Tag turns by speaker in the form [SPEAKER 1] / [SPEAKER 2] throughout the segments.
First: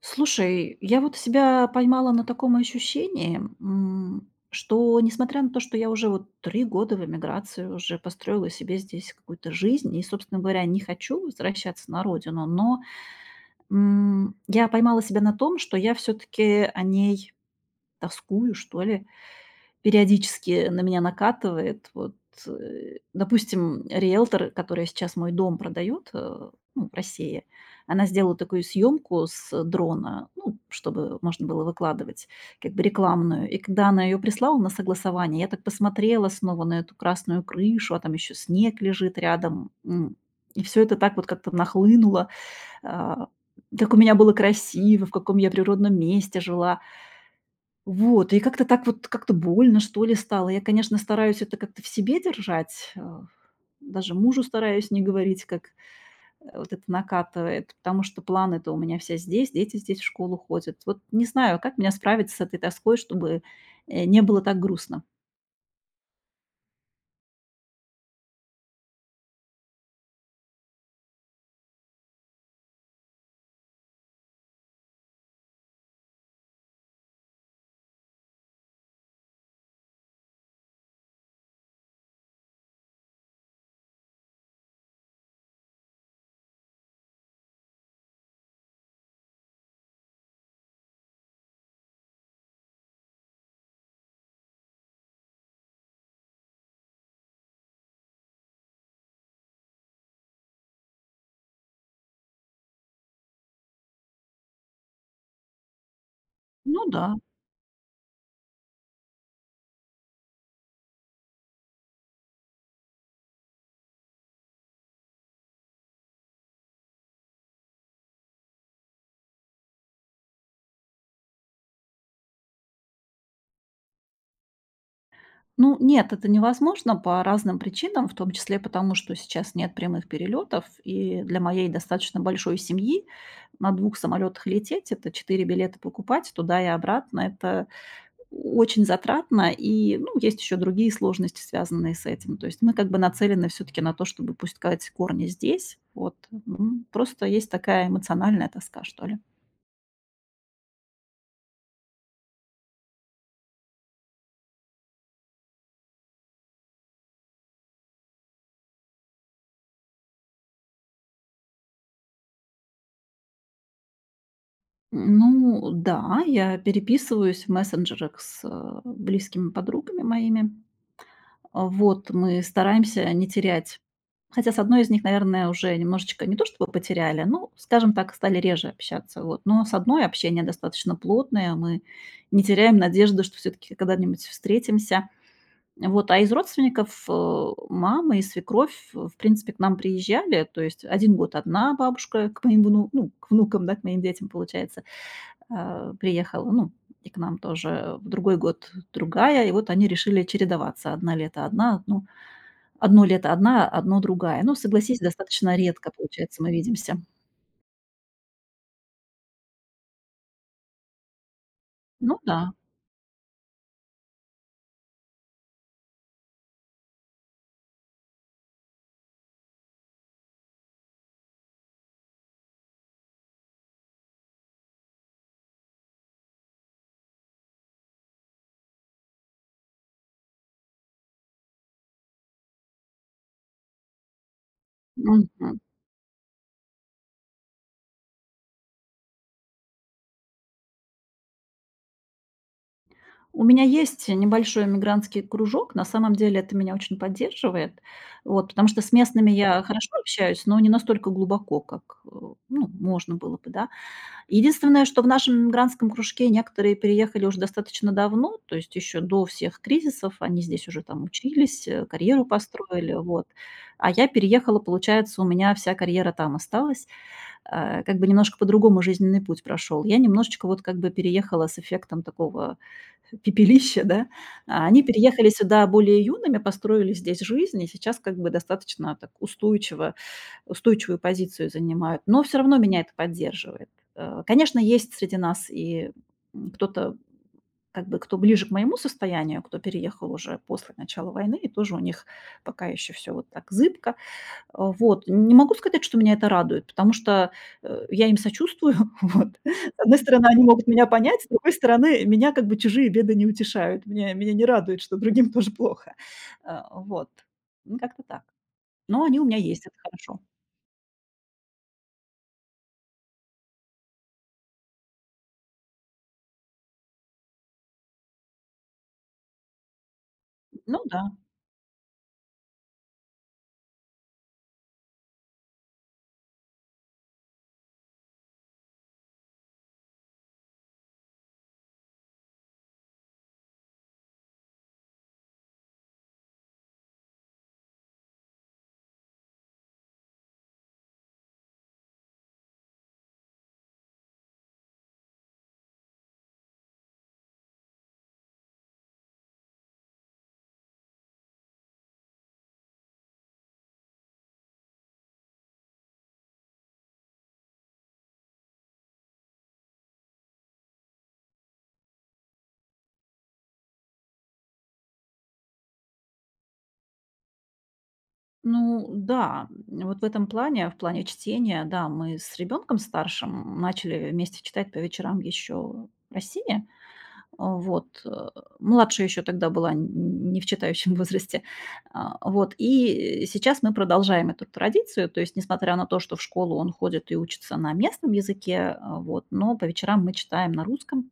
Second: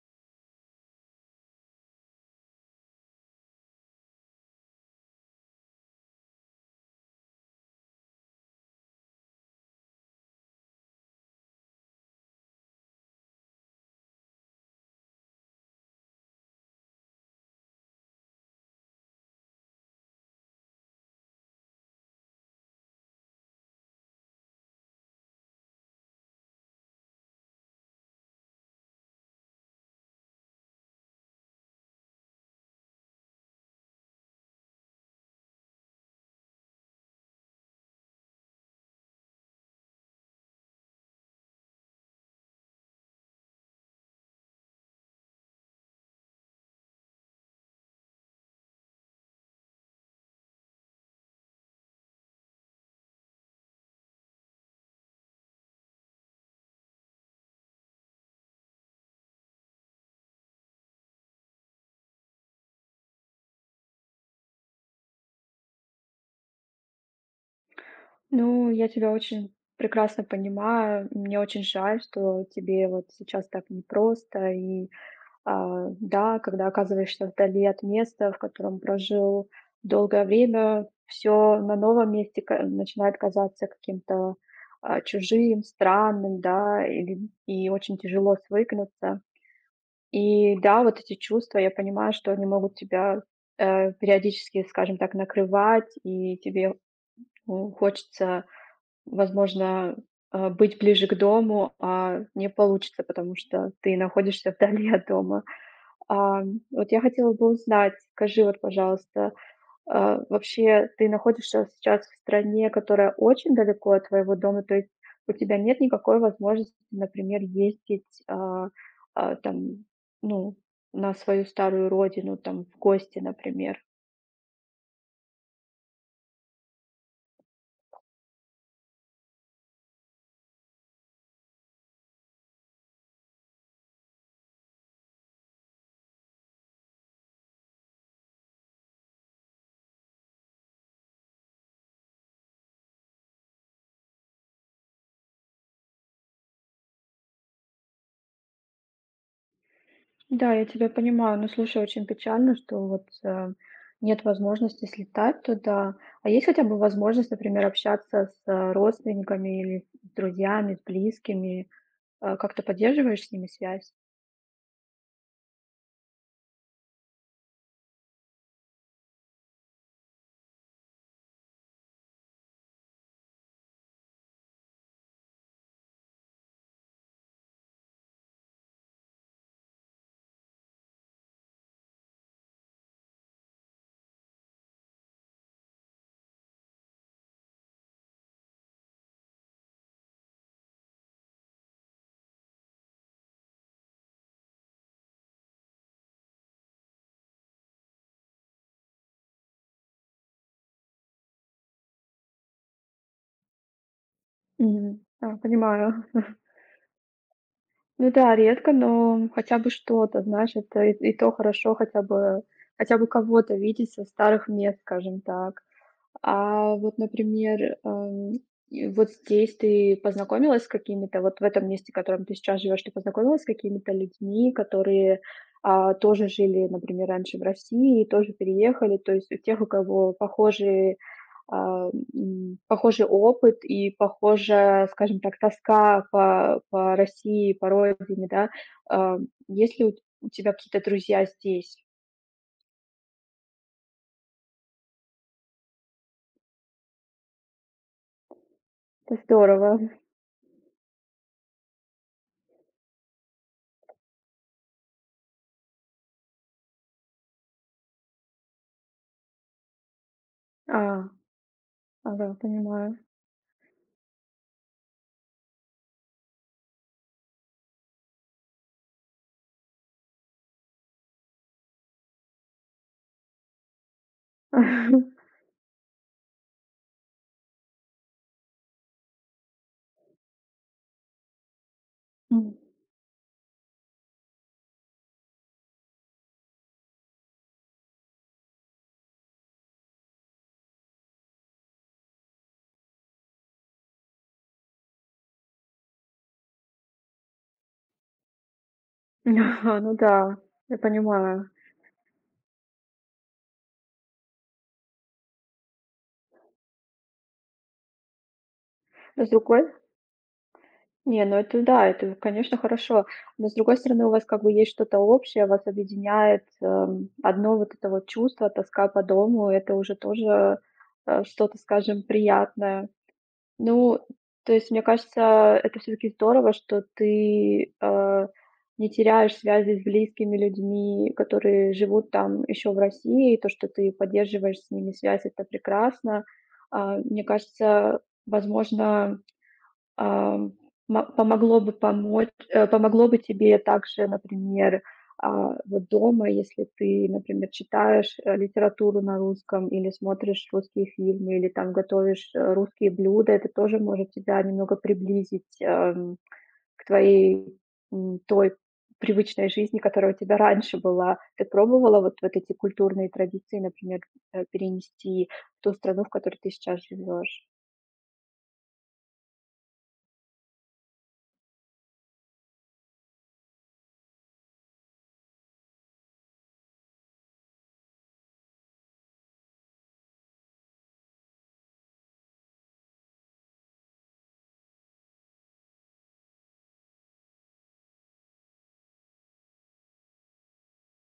[SPEAKER 1] Слушай, я вот себя поймала на таком ощущении, что несмотря на то, что я уже вот 3 года в эмиграции, уже построила себе здесь какую-то жизнь и, собственно говоря, не хочу возвращаться на родину, но, я поймала себя на том, что я все таки о ней тоскую, что ли. Периодически на меня накатывает. Вот, допустим, риэлтор, которая сейчас мой дом продает, ну, в России, она сделала такую съемку с дрона, ну, чтобы можно было выкладывать как бы рекламную. И когда она ее прислала на согласование, я так посмотрела снова на эту красную крышу, а там еще снег лежит рядом. И все это так вот как-то нахлынуло. А, как у меня было красиво, в каком я природном месте жила. Вот, и как-то так вот, как-то больно, что ли, стало. Я, конечно, стараюсь это как-то в себе держать, даже мужу стараюсь не говорить, как, вот это накатывает, потому что планы-то у меня все здесь, дети здесь в школу ходят. Вот не знаю, как меня справиться с этой тоской, чтобы, не было так грустно.
[SPEAKER 2] Ну, я тебя очень прекрасно понимаю. Мне очень жаль, что тебе вот сейчас так непросто. И когда оказываешься вдали от места, в котором прожил долгое время, все на новом месте начинает казаться каким-то чужим, странным, да, и очень тяжело свыкнуться. И да, вот эти чувства, я понимаю, что они могут тебя периодически, скажем так, накрывать, и тебе ну, хочется. Возможно, быть ближе к дому, не получится, потому что ты находишься вдали от дома. А,
[SPEAKER 1] Ну
[SPEAKER 2] вот я
[SPEAKER 1] да.
[SPEAKER 2] хотела бы узнать, скажи вот, пожалуйста, вообще ты находишься сейчас в стране, которая очень далеко от твоего дома, то есть у тебя нет никакой возможности, например, ездить, там, ну, на свою старую родину, там, в гости, например.
[SPEAKER 1] Ну нет, это невозможно по разным причинам, в том числе потому, что сейчас нет прямых перелетов, и для моей достаточно большой семьи на двух самолетах лететь- это 4 билета покупать туда и обратно. Это очень затратно, и, ну, есть еще другие сложности, связанные с этим. То есть мы как бы нацелены все-таки на то, чтобы пускать корни здесь. Вот. Просто есть такая эмоциональная тоска, что ли.
[SPEAKER 2] Да, я тебя понимаю. Но слушай, очень печально, что вот нет возможности слетать туда. А есть хотя бы возможность, например, общаться с родственниками или с друзьями, с близкими? Как ты поддерживаешь с ними связь?
[SPEAKER 1] Ну, да, я переписываюсь в мессенджерах с близкими подругами моими. Вот мы стараемся не терять. Хотя с одной из них, наверное, уже немножечко не то чтобы потеряли, ну, скажем так, стали реже общаться, вот. Но с одной общение достаточно плотное, мы не теряем надежды, что все таки когда-нибудь встретимся. Вот, а из родственников, мама и свекровь, в принципе, к нам приезжали. То есть один год одна бабушка к моим к внукам, да, к моим детям, получается, приехала, ну, и к нам тоже. В другой год другая. И вот они решили чередоваться: 1 лето- одна, ну, Одно лето одна, одно другая. Ну, согласись,
[SPEAKER 2] Мгм. А,
[SPEAKER 1] достаточно редко,
[SPEAKER 2] понимаю.
[SPEAKER 1] получается, мы видимся.
[SPEAKER 2] Ну да, редко, но хотя бы что-то, знаешь, это и то хорошо, хотя
[SPEAKER 1] Ну да.
[SPEAKER 2] бы хотя бы кого-то видеть со старых мест, скажем так. А вот, например, и вот здесь ты познакомилась с какими-то, вот в этом месте, в котором ты сейчас живешь, ты познакомилась с какими-то людьми, которые тоже жили, например, раньше в России, и тоже переехали, то есть у тех, у кого похожие, похожий опыт и похожая, скажем так,
[SPEAKER 1] Мгм.
[SPEAKER 2] тоска по России, по родине, да. А, Есть ли у тебя какие-то друзья здесь?
[SPEAKER 1] У меня есть небольшой мигрантский кружок. На самом деле это меня очень поддерживает. Вот, потому что с
[SPEAKER 2] Это
[SPEAKER 1] местными я
[SPEAKER 2] здорово.
[SPEAKER 1] хорошо общаюсь, но не настолько глубоко, как, ну, можно было бы, да. Единственное, что в нашем мигрантском кружке некоторые переехали уже достаточно давно, то есть еще до всех кризисов. Они здесь уже там
[SPEAKER 2] А,
[SPEAKER 1] учились, карьеру
[SPEAKER 2] ага,
[SPEAKER 1] построили,
[SPEAKER 2] понимаю.
[SPEAKER 1] вот. А я переехала, получается, у меня вся карьера там осталась. Как бы немножко по-другому жизненный путь прошел. Я немножечко вот как бы переехала с эффектом такого пепелища, да. А они переехали сюда более юными, построили здесь жизнь и сейчас как бы достаточно так устойчиво устойчивую позицию занимают. Но все
[SPEAKER 2] М.
[SPEAKER 1] равно меня это поддерживает. Конечно, есть среди нас и, кто-то, как бы, кто ближе к моему состоянию, кто переехал уже после начала войны, и тоже у них пока еще все вот так зыбко. Вот. Не могу сказать, что меня это радует, потому что, я им сочувствую. Вот. С
[SPEAKER 2] Ну
[SPEAKER 1] одной стороны,
[SPEAKER 2] да,
[SPEAKER 1] они могут
[SPEAKER 2] я
[SPEAKER 1] меня понять, с
[SPEAKER 2] понимаю.
[SPEAKER 1] другой стороны, меня как бы чужие беды не утешают. Меня не радует, что другим тоже плохо. Вот. Ну, как-то так. Но они у
[SPEAKER 2] Но С
[SPEAKER 1] меня
[SPEAKER 2] другой
[SPEAKER 1] есть, это хорошо.
[SPEAKER 2] не, ну это да, это, конечно, хорошо. Но с другой стороны, у вас как бы есть что-то общее, вас объединяет, одно вот это вот чувство, тоска по дому. Это уже тоже,
[SPEAKER 1] Ну да.
[SPEAKER 2] что-то, скажем, приятное. Ну, то есть, мне кажется, это все таки здорово, что ты, не теряешь связи с близкими людьми, которые живут там еще в России. То, что ты поддерживаешь с ними связь — это прекрасно. Мне кажется, возможно. Ам, ма помогло бы помочь, помогло бы тебе также, например, вот дома, если ты, например, читаешь, литературу на русском или смотришь русские фильмы, или там готовишь, русские блюда. Это тоже может тебя немного приблизить, к твоей, той привычной жизни, которая у тебя раньше была. Ты пробовала вот эти культурные традиции, например, перенести в ту страну, в которой ты сейчас живешь?
[SPEAKER 1] Ну да, вот в этом плане, в плане чтения, да, мы с ребенком старшим начали вместе читать по вечерам еще в России. А, вот, э, младшая еще тогда была, н не в читающем возрасте. И сейчас мы продолжаем эту традицию. То есть, несмотря на то, что в школу он ходит и учится на местном языке, но по вечерам мы читаем на русском,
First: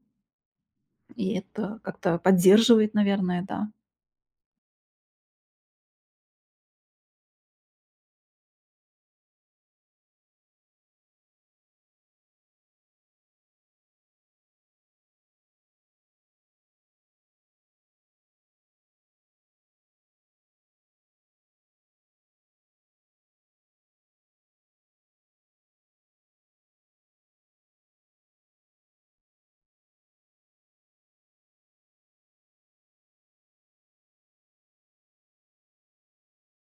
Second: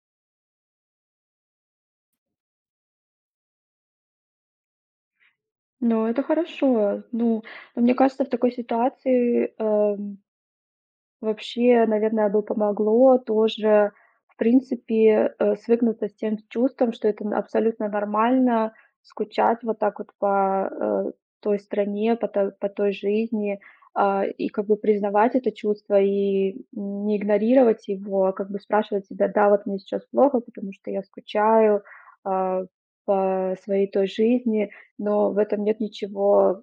[SPEAKER 1] и это как-то поддерживает, наверное, да.
[SPEAKER 2] Ну, это хорошо. Ну, но мне кажется, в такой ситуации, вообще, наверное, бы помогло тоже, в принципе, свыкнуться с тем чувством, что это н абсолютно нормально скучать вот так вот по, э, той стране, по той жизни, и как бы признавать это чувство, и не игнорировать его, а как бы спрашивать себя: "Да, вот мне сейчас плохо, потому что я скучаю, а, по своей той жизни", но в этом нет ничего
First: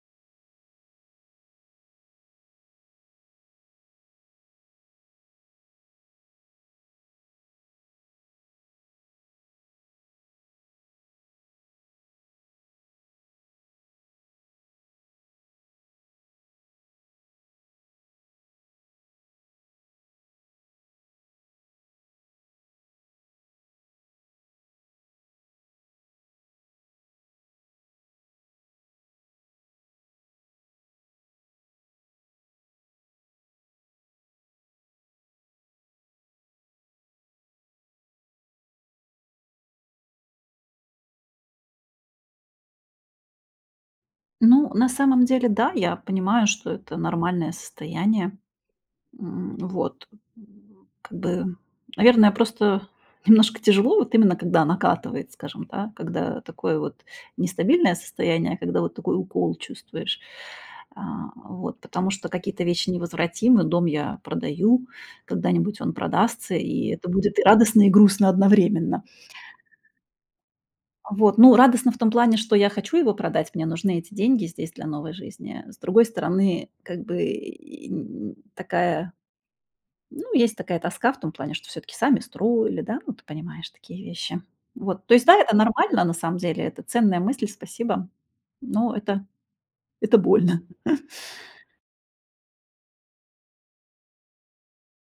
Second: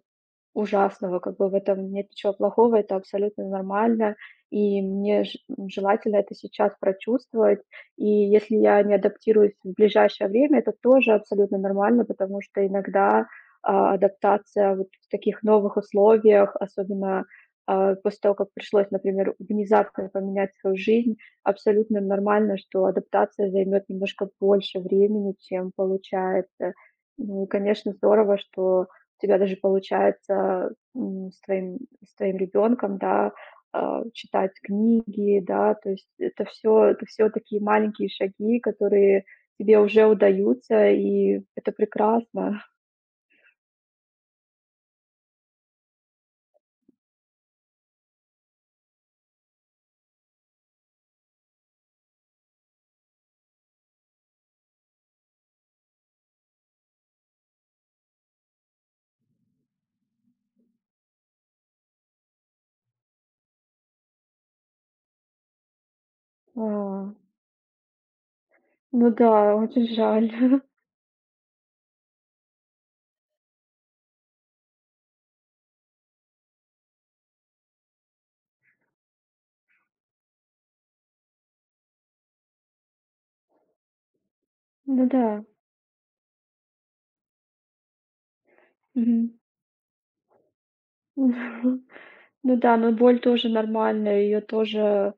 [SPEAKER 2] ужасного, как бы в этом нет ничего плохого, это абсолютно нормально. И мне ж Желательно это сейчас прочувствовать. И если я не адаптируюсь в ближайшее время, это тоже абсолютно нормально, потому что иногда, адаптация вот в таких новых условиях, особенно, после того, как пришлось, например, внезапно поменять свою жизнь, абсолютно нормально, что адаптация займет немножко больше времени, чем получается. Ну и, конечно, здорово, что у тебя даже получается, м, с твоим с твоим ребенком, да, читать книги, да, то есть это все такие маленькие шаги, которые тебе уже удаются, и это прекрасно.
[SPEAKER 1] Ну, на самом деле, да, я понимаю, что это нормальное состояние. М, вот, как бы, наверное, просто немножко тяжело, вот именно когда накатывает, скажем, да, когда такое вот нестабильное состояние, а когда вот такой укол чувствуешь. Потому что какие-то вещи невозвратимы. Дом я продаю, когда-нибудь он продастся, и это
[SPEAKER 2] А,
[SPEAKER 1] будет и радостно, и грустно одновременно.
[SPEAKER 2] ну да, очень жаль.
[SPEAKER 1] Вот, ну, радостно в том плане, что я хочу его продать, мне нужны эти деньги здесь для новой жизни. С другой стороны, как бы и есть такая тоска в том плане, что все таки сами строили, да, ну, ты понимаешь такие вещи. Вот,
[SPEAKER 2] Ну
[SPEAKER 1] то есть,
[SPEAKER 2] да.
[SPEAKER 1] да, это нормально, на самом деле, это ценная мысль, спасибо, но это
[SPEAKER 2] Мгм.
[SPEAKER 1] это больно.
[SPEAKER 2] Ну да, но боль тоже нормальная, ее тоже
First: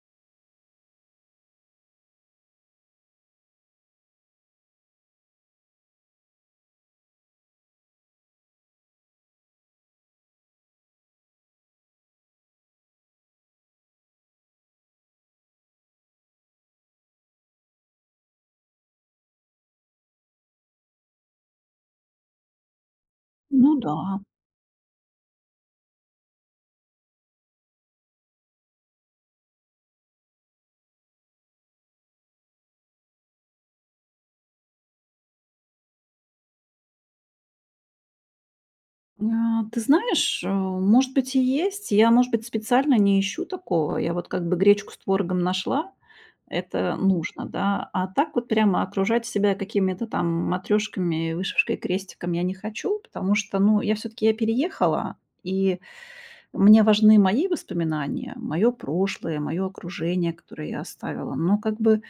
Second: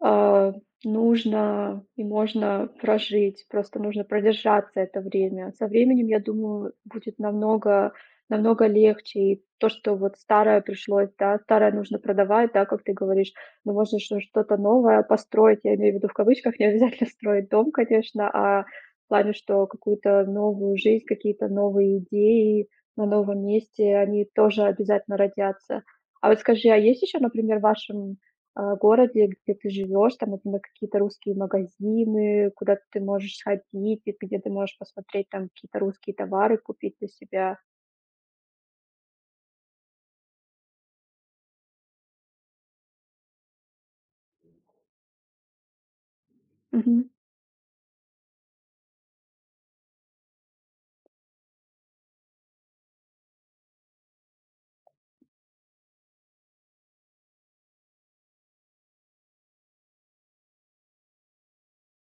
[SPEAKER 2] А, нужно и можно прожить, просто нужно продержаться это время. Со временем, я думаю, будет намного легче. И то, что вот старое пришлось, да, старое нужно продавать, да, как ты говоришь, но можно что-то новое построить. Я имею в виду в кавычках, не обязательно строить дом, конечно, а в плане, что какую-то новую жизнь, какие-то новые идеи на новом
[SPEAKER 1] Ну да.
[SPEAKER 2] месте, они тоже обязательно родятся. А вот скажи, а есть еще, например, в вашем городе, где ты живешь, там, например, какие-то русские магазины, куда ты можешь сходить, и где ты можешь посмотреть там какие-то русские товары, купить для себя.
[SPEAKER 1] Ты знаешь, может быть, и есть. Я, может быть, специально не ищу такого. Я вот как бы гречку с творогом нашла. Это
[SPEAKER 2] Мгм.
[SPEAKER 1] нужно, да. А так вот прямо окружать себя какими-то там матрёшками, вышивкой, крестиком я не хочу, потому что, ну, я все таки я переехала, и мне важны мои воспоминания, мое прошлое, мое окружение, которое я оставила. Но как бы,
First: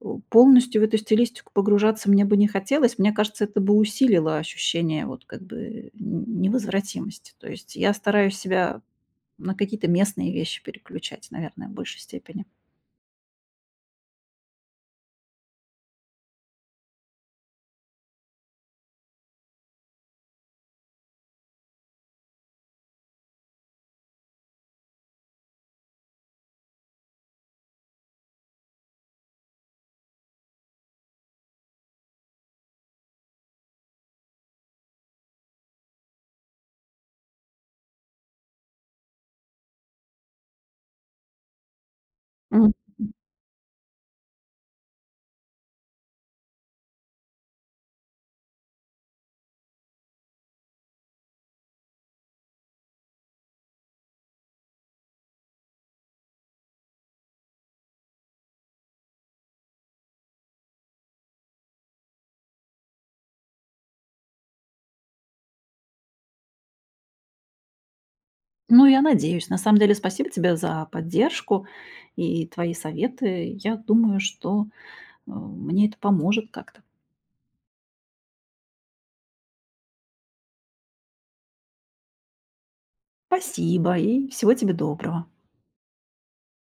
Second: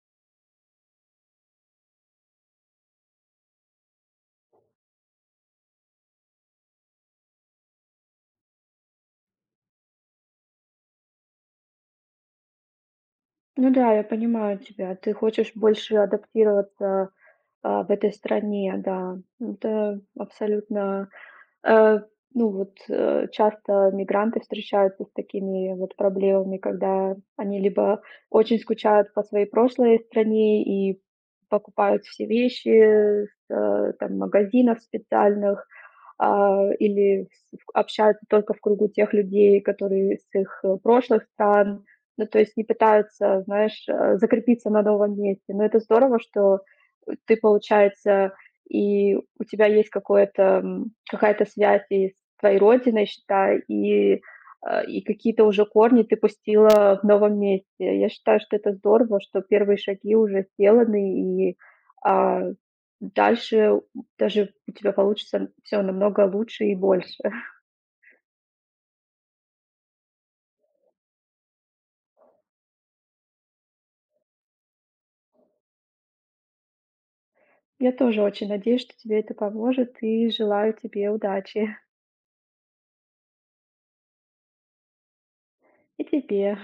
[SPEAKER 1] полностью в эту стилистику погружаться мне бы не хотелось. Мне кажется, это бы усилило ощущение вот как бы н невозвратимости. То есть я стараюсь себя на какие-то местные вещи переключать, наверное, в большей степени.
[SPEAKER 2] Ну да, я понимаю тебя. Ты хочешь больше адаптироваться в этой стране, да. Это абсолютно. Э, ну вот, часто мигранты встречаются с такими вот проблемами, когда они либо очень скучают по своей прошлой стране и покупают все вещи с, там магазинов специальных, или общаются только в кругу тех людей, которые с их, прошлых стран. Ну, то есть не
[SPEAKER 1] Мгм.
[SPEAKER 2] пытаются, знаешь, закрепиться на новом месте. Но это здорово, что, ты, получается, и у тебя есть какое-то, какая-то связь и с твоей родиной, считай, и, и какие-то уже корни ты пустила в новом месте. Я считаю, что это здорово, что первые шаги уже сделаны, и а, дальше даже у тебя получится все намного лучше и больше.
[SPEAKER 1] Ну, я надеюсь. На самом деле, спасибо тебе за поддержку и твои советы. Я думаю, что, мне это поможет как-то.
[SPEAKER 2] Я тоже очень надеюсь, что тебе это поможет, и желаю тебе удачи.
[SPEAKER 1] Спасибо и всего тебе доброго.
[SPEAKER 2] И тебе.